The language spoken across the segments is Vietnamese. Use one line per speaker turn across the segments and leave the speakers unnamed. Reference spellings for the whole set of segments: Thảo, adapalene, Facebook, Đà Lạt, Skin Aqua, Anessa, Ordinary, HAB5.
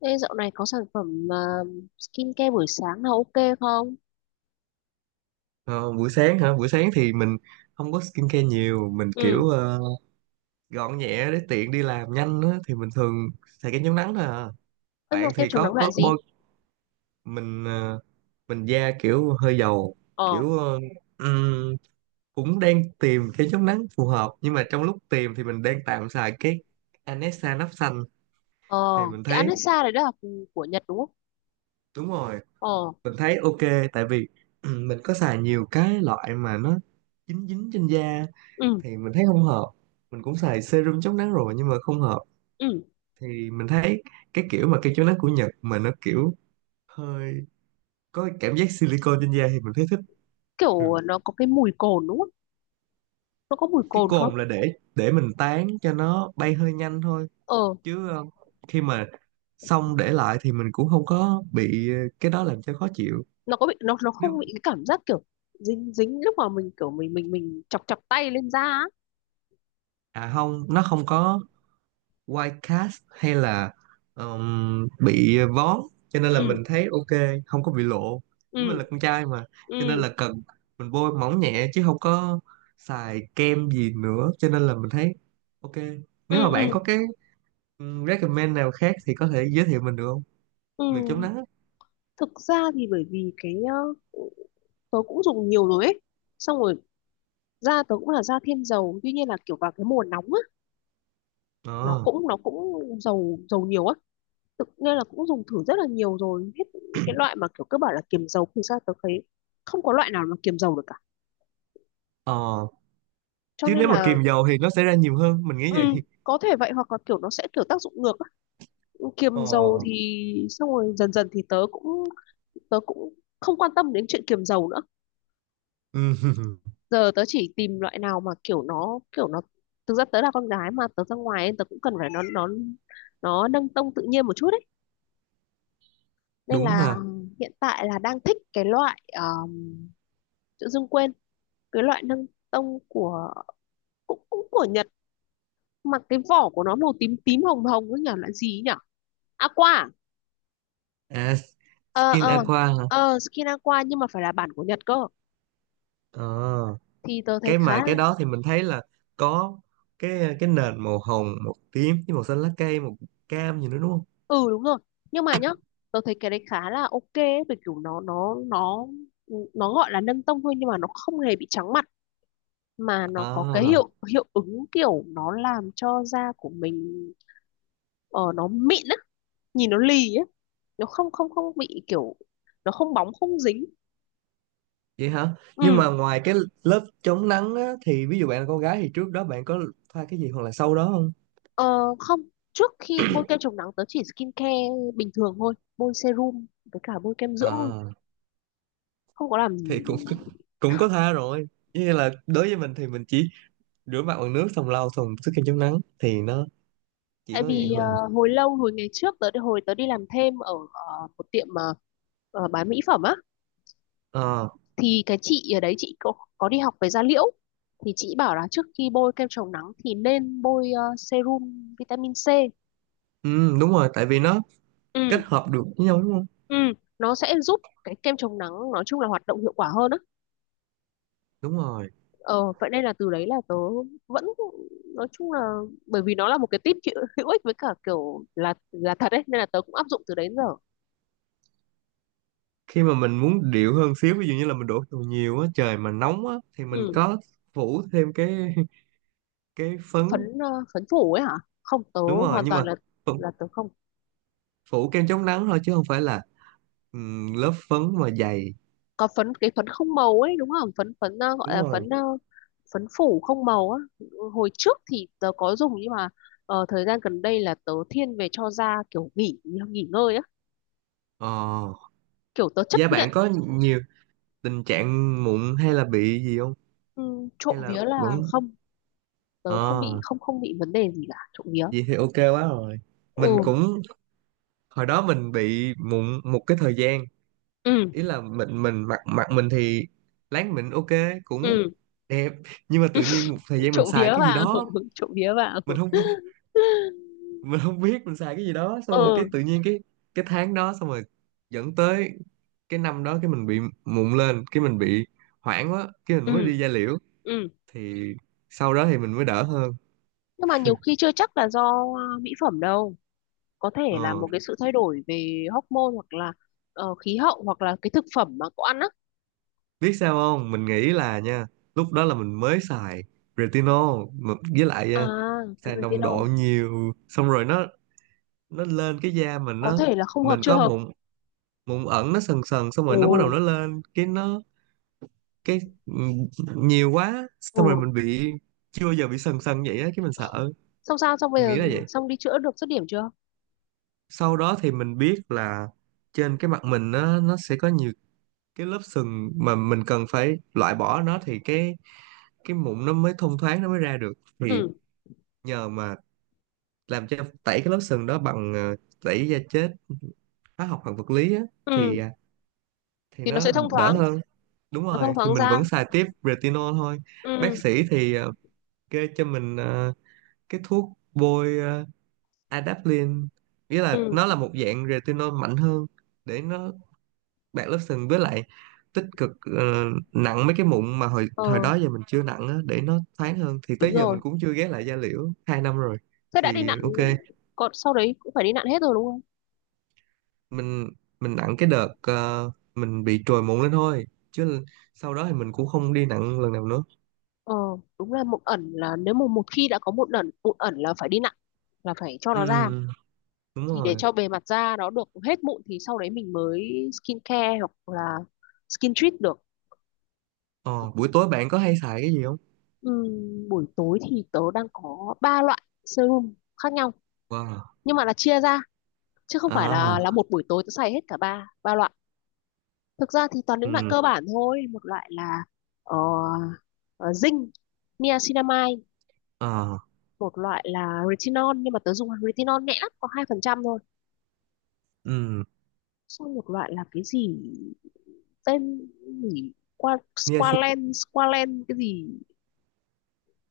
Ê, dạo này có sản phẩm skincare buổi sáng nào ok không?
Ờ, buổi sáng hả? Buổi sáng thì mình không có skincare nhiều, mình
Ừ.
kiểu gọn nhẹ để tiện đi làm nhanh á thì mình thường xài kem chống nắng thôi à.
Em mà
Bạn
kem
thì
chống
có
nắng
có
loại gì?
bôi mình mình da kiểu hơi dầu,
Ờ.
kiểu ừm, cũng đang tìm kem chống nắng phù hợp nhưng mà trong lúc tìm thì mình đang tạm xài cái Anessa nắp xanh
Ờ.
thì mình
Cái
thấy
Anessa đấy là của Nhật đúng không?
đúng rồi,
Ờ.
mình thấy ok tại vì mình có xài nhiều cái loại mà nó dính dính trên da
Ừ.
thì mình thấy không hợp. Mình cũng xài serum chống nắng rồi nhưng mà không hợp
Ừ.
thì mình thấy cái kiểu mà kem chống nắng của Nhật mà nó kiểu hơi có cái cảm giác silicone trên da thì mình thấy thích.
Kiểu
Ừ.
nó có cái mùi cồn đúng không? Nó có mùi
Cái
cồn không?
cồn là để mình tán cho nó bay hơi nhanh thôi
Ờ.
chứ khi mà xong để lại thì mình cũng không có bị cái đó làm cho khó chịu.
Nó có bị nó
Nếu
không bị cái cảm giác kiểu dính dính lúc mà mình kiểu mình chọc chọc tay lên da á.
à không nó không có white cast hay là bị vón cho nên là
Ừ.
mình thấy ok, không có bị lộ, nhưng mình
Ừ.
là con trai mà cho nên
Ừ.
là cần mình bôi mỏng nhẹ chứ không có xài kem gì nữa cho nên là mình thấy ok. Nếu
Ừ.
mà bạn
Ừ.
có cái recommend nào khác thì có thể giới thiệu mình được không,
Ừ.
được chống nắng á.
Thực ra thì bởi vì tớ cũng dùng nhiều rồi ấy, xong rồi da tớ cũng là da thiên dầu, tuy nhiên là kiểu vào cái mùa nóng á, nó
Ờ.
cũng nó cũng dầu dầu nhiều á, tự nên là cũng dùng thử rất là nhiều rồi hết những cái loại mà kiểu cứ bảo là kiềm dầu thì sao tớ thấy không có loại nào mà kiềm dầu được cả,
Ờ.
cho
Chứ
nên
nếu mà
là
kìm dầu thì nó sẽ ra nhiều hơn mình
ừ,
nghĩ vậy.
có thể vậy hoặc là kiểu nó sẽ kiểu tác dụng ngược á. Kiềm dầu
Ờ.
thì xong rồi dần dần thì tớ cũng không quan tâm đến chuyện kiềm dầu nữa. Giờ tớ chỉ tìm loại nào mà kiểu nó thực ra tớ là con gái mà, tớ ra ngoài ấy, tớ cũng cần phải nó nâng tông tự nhiên một chút ấy, nên
Đúng
là
ha.
hiện tại là đang thích cái loại tự dưng quên cái loại nâng tông của cũng cũng của Nhật, mà cái vỏ của nó màu tím tím hồng hồng ấy nhỉ, loại gì ấy nhỉ, aqua à?
À,
Ờ. Ừ.
skin
Ờ.
aqua hả.
Ờ skin aqua, nhưng mà phải là bản của Nhật cơ,
Ờ,
thì tớ thấy
cái
khá
mà cái đó thì mình thấy là có cái nền màu hồng màu tím với màu xanh lá cây màu cam gì nữa đúng không.
ừ đúng rồi. Nhưng mà nhá, tớ thấy cái đấy khá là ok ấy, bởi kiểu nó ừ, nó gọi là nâng tông thôi nhưng mà nó không hề bị trắng mặt, mà nó có cái
À,
hiệu hiệu ứng kiểu nó làm cho da của mình ờ, nó mịn á, nhìn nó lì á, nó không không không bị kiểu nó không bóng không dính.
vậy hả, nhưng
Ừ.
mà ngoài cái lớp chống nắng á, thì ví dụ bạn là con gái thì trước đó bạn có thoa cái gì hoặc là sau đó không.
ờ, không, trước khi bôi kem chống nắng tớ chỉ skin care bình thường thôi, bôi serum với cả bôi kem dưỡng thôi,
À
không có làm gì.
thì cũng cũng có tha rồi, như là đối với mình thì mình chỉ rửa mặt bằng nước xong lau xong sức kem chống nắng thì nó chỉ
Tại
có vậy
vì
thôi à.
hồi lâu hồi ngày trước tớ hồi tớ đi làm thêm ở một tiệm bán mỹ phẩm á,
Ờ,
thì cái chị ở đấy chị có đi học về da liễu, thì chị bảo là trước khi bôi kem chống nắng thì nên bôi serum vitamin C.
ừ, đúng rồi tại vì nó kết
Ừ.
hợp được với nhau đúng không.
Ừ, nó sẽ giúp cái kem chống nắng nói chung là hoạt động hiệu quả hơn á.
Đúng rồi.
Ờ, vậy nên là từ đấy là tớ vẫn nói chung là bởi vì nó là một cái tip hữu hữu ích với cả kiểu là thật đấy, nên là tớ cũng áp dụng từ đấy đến giờ.
Khi mà mình muốn điệu hơn xíu ví dụ như là mình đổ dầu nhiều á trời mà nóng á thì mình
Ừ.
có phủ thêm cái cái phấn.
Phấn phấn phủ ấy hả? Không, tớ
Đúng rồi,
hoàn
nhưng
toàn
mà phủ,
là tớ không
phủ kem chống nắng thôi chứ không phải là lớp phấn mà dày.
có phấn, cái phấn không màu ấy đúng không, phấn phấn gọi
Đúng
là
rồi.
phấn phấn phủ không màu á. Hồi trước thì tớ có dùng nhưng mà ờ, thời gian gần đây là tớ thiên về cho da kiểu nghỉ nghỉ ngơi á,
Ờ,
kiểu tớ chấp
da
nhận.
bạn có nhiều tình trạng mụn hay là bị gì không,
Ừ, trộm
hay là
vía là
vẫn.
không, tớ không bị
Ờ
không không bị vấn đề gì cả, trộm vía.
vậy thì ok quá rồi. Mình
Ừ.
cũng hồi đó mình bị mụn một cái thời gian,
Ừ.
ý là mình mặc mặc mình thì láng mình ok cũng
Ừ.
đẹp, nhưng mà tự nhiên một thời gian mình
Trộm
xài
vía
cái gì
vào
đó,
trộm vía vào.
mình không mình không biết mình xài cái gì đó xong rồi cái
Ừ.
tự nhiên cái tháng đó xong rồi dẫn tới cái năm đó cái mình bị mụn lên cái mình bị hoảng quá cái
Ừ.
mình mới đi da liễu
Ừ.
thì sau đó thì mình mới đỡ hơn.
Nhưng mà nhiều khi chưa chắc là do mỹ phẩm đâu, có thể là
Ờ.
một cái sự thay đổi về hormone hoặc là khí hậu hoặc là cái thực phẩm mà cậu ăn á.
Biết sao không mình nghĩ là nha lúc đó là mình mới xài retinol mà với lại
À,
xài nồng
retinol,
độ nhiều xong rồi nó lên cái da mình
có
nó
thể là không hợp
mình
chưa
có
hợp.
mụn mụn ẩn nó sần sần xong rồi
Ồ.
nó bắt đầu nó lên cái nó cái nhiều quá
Ồ.
xong rồi mình bị chưa bao giờ bị sần sần vậy á cái mình sợ,
Xong sao xong bây
mình
giờ,
nghĩ là vậy.
xong đi chữa được dứt điểm chưa?
Sau đó thì mình biết là trên cái mặt mình nó sẽ có nhiều cái lớp sừng mà mình cần phải loại bỏ nó thì cái mụn nó mới thông thoáng nó mới ra được thì
Ừ.
nhờ mà làm cho tẩy cái lớp sừng đó bằng tẩy da chết hóa học hoặc vật lý á thì
Ừ
à, thì
thì nó
nó
sẽ thông
đỡ
thoáng,
hơn. Đúng
nó thông
rồi thì
thoáng
mình
ra.
vẫn xài tiếp retinol thôi.
Ừ.
Bác sĩ thì kê cho mình cái thuốc bôi adapalene, nghĩa là
Ừ.
nó là một dạng retinol mạnh hơn để nó bạc lớp sừng với lại tích cực ờ, nặng mấy cái mụn mà hồi
Ờ
hồi đó giờ mình chưa nặng á, để nó thoáng hơn thì tới
đúng
giờ mình
rồi,
cũng chưa ghé lại da liễu hai năm rồi
thế đã đi
thì
nặn
ok.
còn sau đấy cũng phải đi nặn hết rồi đúng không?
Mình mình nặng cái đợt mình bị trồi mụn lên thôi chứ sau đó thì mình cũng không đi nặng lần nào nữa.
Ờ đúng là mụn ẩn là nếu mà một khi đã có mụn ẩn, mụn ẩn là phải đi nặn, là phải cho
Ừ
nó ra,
đúng
thì để
rồi.
cho bề mặt da nó được hết mụn thì sau đấy mình mới skin care hoặc là skin treat được.
Ờ, buổi tối bạn có hay xài cái gì không?
Buổi tối thì tớ đang có ba loại serum khác nhau,
Wow.
nhưng mà là chia ra chứ không phải
À,
là một buổi tối tớ xài hết cả ba ba loại. Thực ra thì toàn những loại
ừ,
cơ bản thôi, một loại là ờ, ờ, zinc niacinamide.
à,
Một loại là retinol, nhưng mà tớ dùng retinol nhẹ lắm, có 2% thôi.
ừ.
Xong một loại là cái gì tên gì qua
Nghe xem.
Squalen Squalen cái gì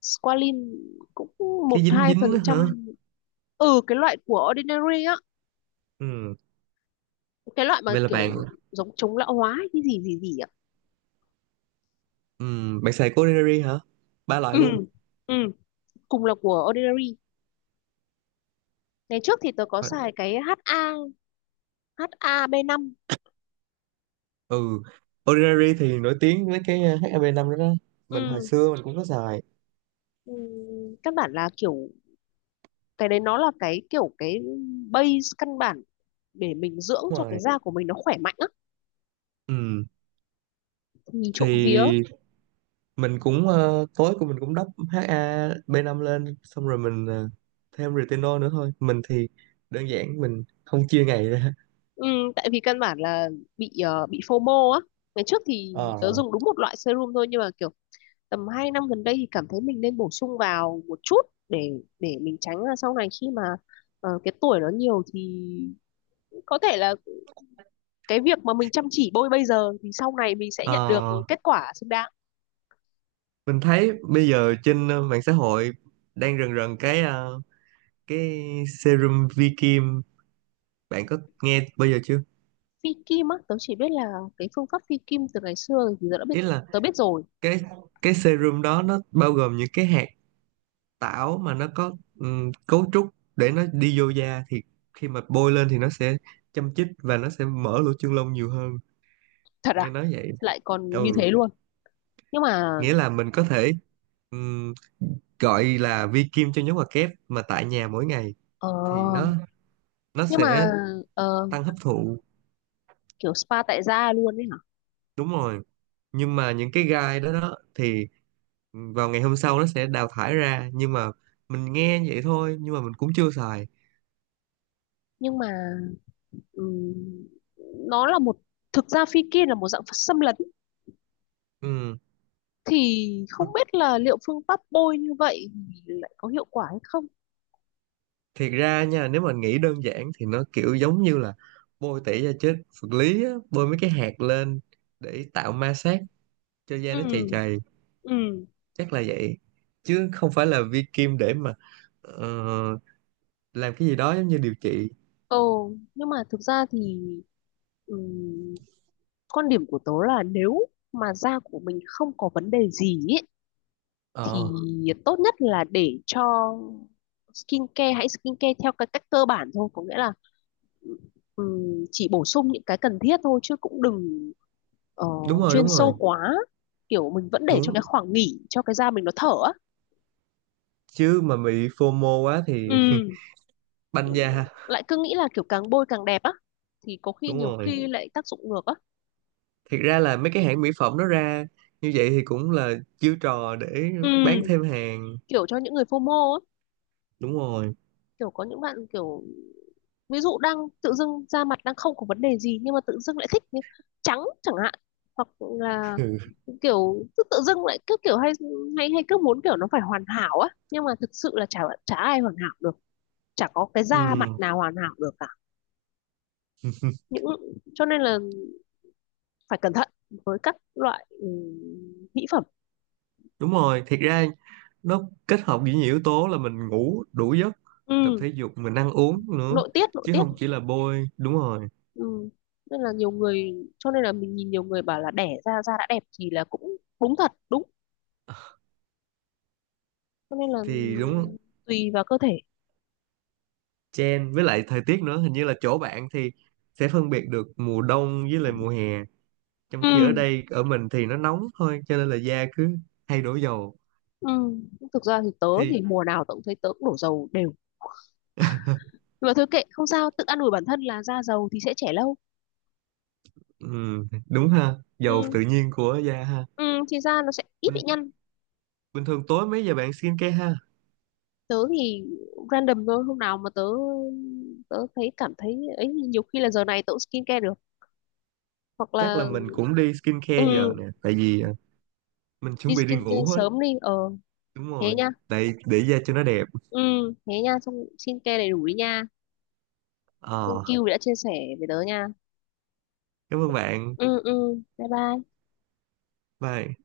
Squalin cũng
Cái
một
dính
hai phần
dính đó hả?
trăm Ừ, cái loại của Ordinary á,
Ừ.
cái loại mà
Vậy là bạn
kiểu giống chống lão hóa cái gì gì gì ạ.
ừ, bạn xài của Ordinary hả? Ba loại
Ừ.
luôn.
Ừ, cùng là của Ordinary. Ngày trước thì tớ có
Ờ,
xài cái HA, HAB5.
ừ. Ordinary thì nổi tiếng với cái HAB5 đó đó. Mình hồi
Ừ.
xưa mình cũng có xài.
Ừ, căn bản là kiểu cái đấy nó là cái kiểu cái base căn bản để mình dưỡng
Đúng
cho cái
rồi.
da của mình nó khỏe mạnh á,
Ừ.
nhìn trộm vía.
Thì mình cũng tối của mình cũng đắp HAB5 lên xong rồi mình thêm retinol nữa thôi. Mình thì đơn giản mình không chia ngày ra.
Ừ, tại vì căn bản là bị bị FOMO á. Ngày trước thì
Ờ.
tớ dùng đúng một loại serum thôi nhưng mà kiểu tầm 2 năm gần đây thì cảm thấy mình nên bổ sung vào một chút để để mình tránh là sau này khi mà cái tuổi nó nhiều thì có thể là cái việc mà mình chăm chỉ bôi bây giờ thì sau này mình sẽ nhận được
Ờ
kết quả xứng đáng.
mình thấy bây giờ trên mạng xã hội đang rần rần cái cái serum vi kim, bạn có nghe bao giờ chưa.
Phi kim á, tớ chỉ biết là cái phương pháp phi kim từ ngày xưa thì tớ đã biết,
Ý là
tớ biết rồi.
cái cái serum đó nó bao gồm những cái hạt tảo mà nó có cấu trúc để nó đi vô da thì khi mà bôi lên thì nó sẽ châm chích và nó sẽ mở lỗ chân lông nhiều hơn,
Thật
nghe
à?
nói vậy.
Lại còn như
Ừ.
thế luôn. Nhưng mà
Nghĩa là mình có thể ừm, gọi là vi kim cho nhóm hoạt kép mà tại nhà mỗi ngày
ờ
thì nó
nhưng mà
sẽ
ờ,
tăng hấp thụ.
kiểu spa tại gia luôn ấy hả?
Đúng rồi, nhưng mà những cái gai đó đó thì vào ngày hôm sau nó sẽ đào thải ra, nhưng mà mình nghe vậy thôi nhưng mà mình cũng chưa xài.
Nhưng mà ừm, nó là một thực ra phi kim là một dạng xâm lấn,
Ừ.
thì không biết là liệu phương pháp bôi như vậy thì lại có hiệu quả hay không.
Thiệt ra nha nếu mà nghĩ đơn giản thì nó kiểu giống như là bôi tẩy da chết vật lý á, bôi mấy cái hạt lên để tạo ma sát cho da nó chày
Ừ.
chày,
Ừ.
chắc là vậy, chứ không phải là vi kim để mà ờ, làm cái gì đó giống như điều trị.
Ồ. Nhưng mà thực ra thì ừm, quan điểm của tớ là nếu mà da của mình không có vấn đề gì ấy, thì
Ờ
tốt nhất là để cho skincare, hãy skincare theo cái cách cơ bản thôi, có nghĩa là ừm, chỉ bổ sung những cái cần thiết thôi chứ cũng đừng ờ,
đúng rồi
chuyên
đúng rồi
sâu quá, kiểu mình vẫn để cho
đúng.
cái khoảng nghỉ cho cái da mình nó thở á.
Chứ mà bị phô FOMO quá thì
Ừ.
banh da ha.
Lại cứ nghĩ là kiểu càng bôi càng đẹp á thì có khi
Đúng
nhiều
rồi,
khi lại tác dụng ngược á.
thiệt ra là mấy cái hãng mỹ phẩm nó ra như vậy thì cũng là chiêu trò để bán
Ừ,
thêm hàng.
kiểu cho những người FOMO á,
Đúng rồi.
kiểu có những bạn kiểu ví dụ đang tự dưng da mặt đang không có vấn đề gì nhưng mà tự dưng lại thích như trắng chẳng hạn, hoặc là
Ừ.
kiểu cứ tự dưng lại cứ kiểu hay hay hay cứ muốn kiểu nó phải hoàn hảo á, nhưng mà thực sự là chả chả ai hoàn hảo được, chả có cái da mặt
Ừ,
nào hoàn hảo được cả, những cho nên là phải cẩn thận với các loại mỹ phẩm.
đúng rồi, thiệt ra nó kết hợp với nhiều yếu tố là mình ngủ đủ giấc, tập
Ừ,
thể dục, mình ăn uống nữa
nội tiết nội
chứ
tiết
không chỉ là bôi, đúng rồi.
Ừ. Nên là nhiều người cho nên là mình nhìn nhiều người bảo là đẻ ra da đã đẹp thì là cũng đúng thật đúng, cho nên là
Thì đúng
tùy vào cơ thể.
trend với lại thời tiết nữa, hình như là chỗ bạn thì sẽ phân biệt được mùa đông với lại mùa hè, trong
Ừ.
khi ở đây ở mình thì nó nóng thôi cho nên là da cứ hay đổ dầu.
Ừ. Thực ra thì tớ
Thì
thì mùa nào tớ cũng thấy tớ cũng đổ dầu đều, nhưng mà thôi kệ không sao, tự an ủi bản thân là da dầu thì sẽ trẻ lâu.
ừ, đúng ha, dầu
Ừ.
tự nhiên của da ha.
Ừ thì da nó sẽ ít bị
Bình,
nhăn.
bình thường tối mấy giờ bạn skincare ha?
Tớ thì random thôi, hôm nào mà tớ tớ thấy cảm thấy ấy nhiều khi là giờ này tớ cũng skincare được, hoặc
Chắc
là
là mình cũng đi skincare giờ
ừ
nè, tại vì à, mình
đi
chuẩn bị đi ngủ
skincare
hết.
sớm đi. Ờ
Đúng
thế
rồi,
nha.
tại để da cho nó đẹp.
Ừ thế nha, xong skincare đầy đủ đi nha, thank
Ờ,
you vì đã chia sẻ với tớ nha.
cảm ơn bạn.
Ừ ừ bye bye.
Bye.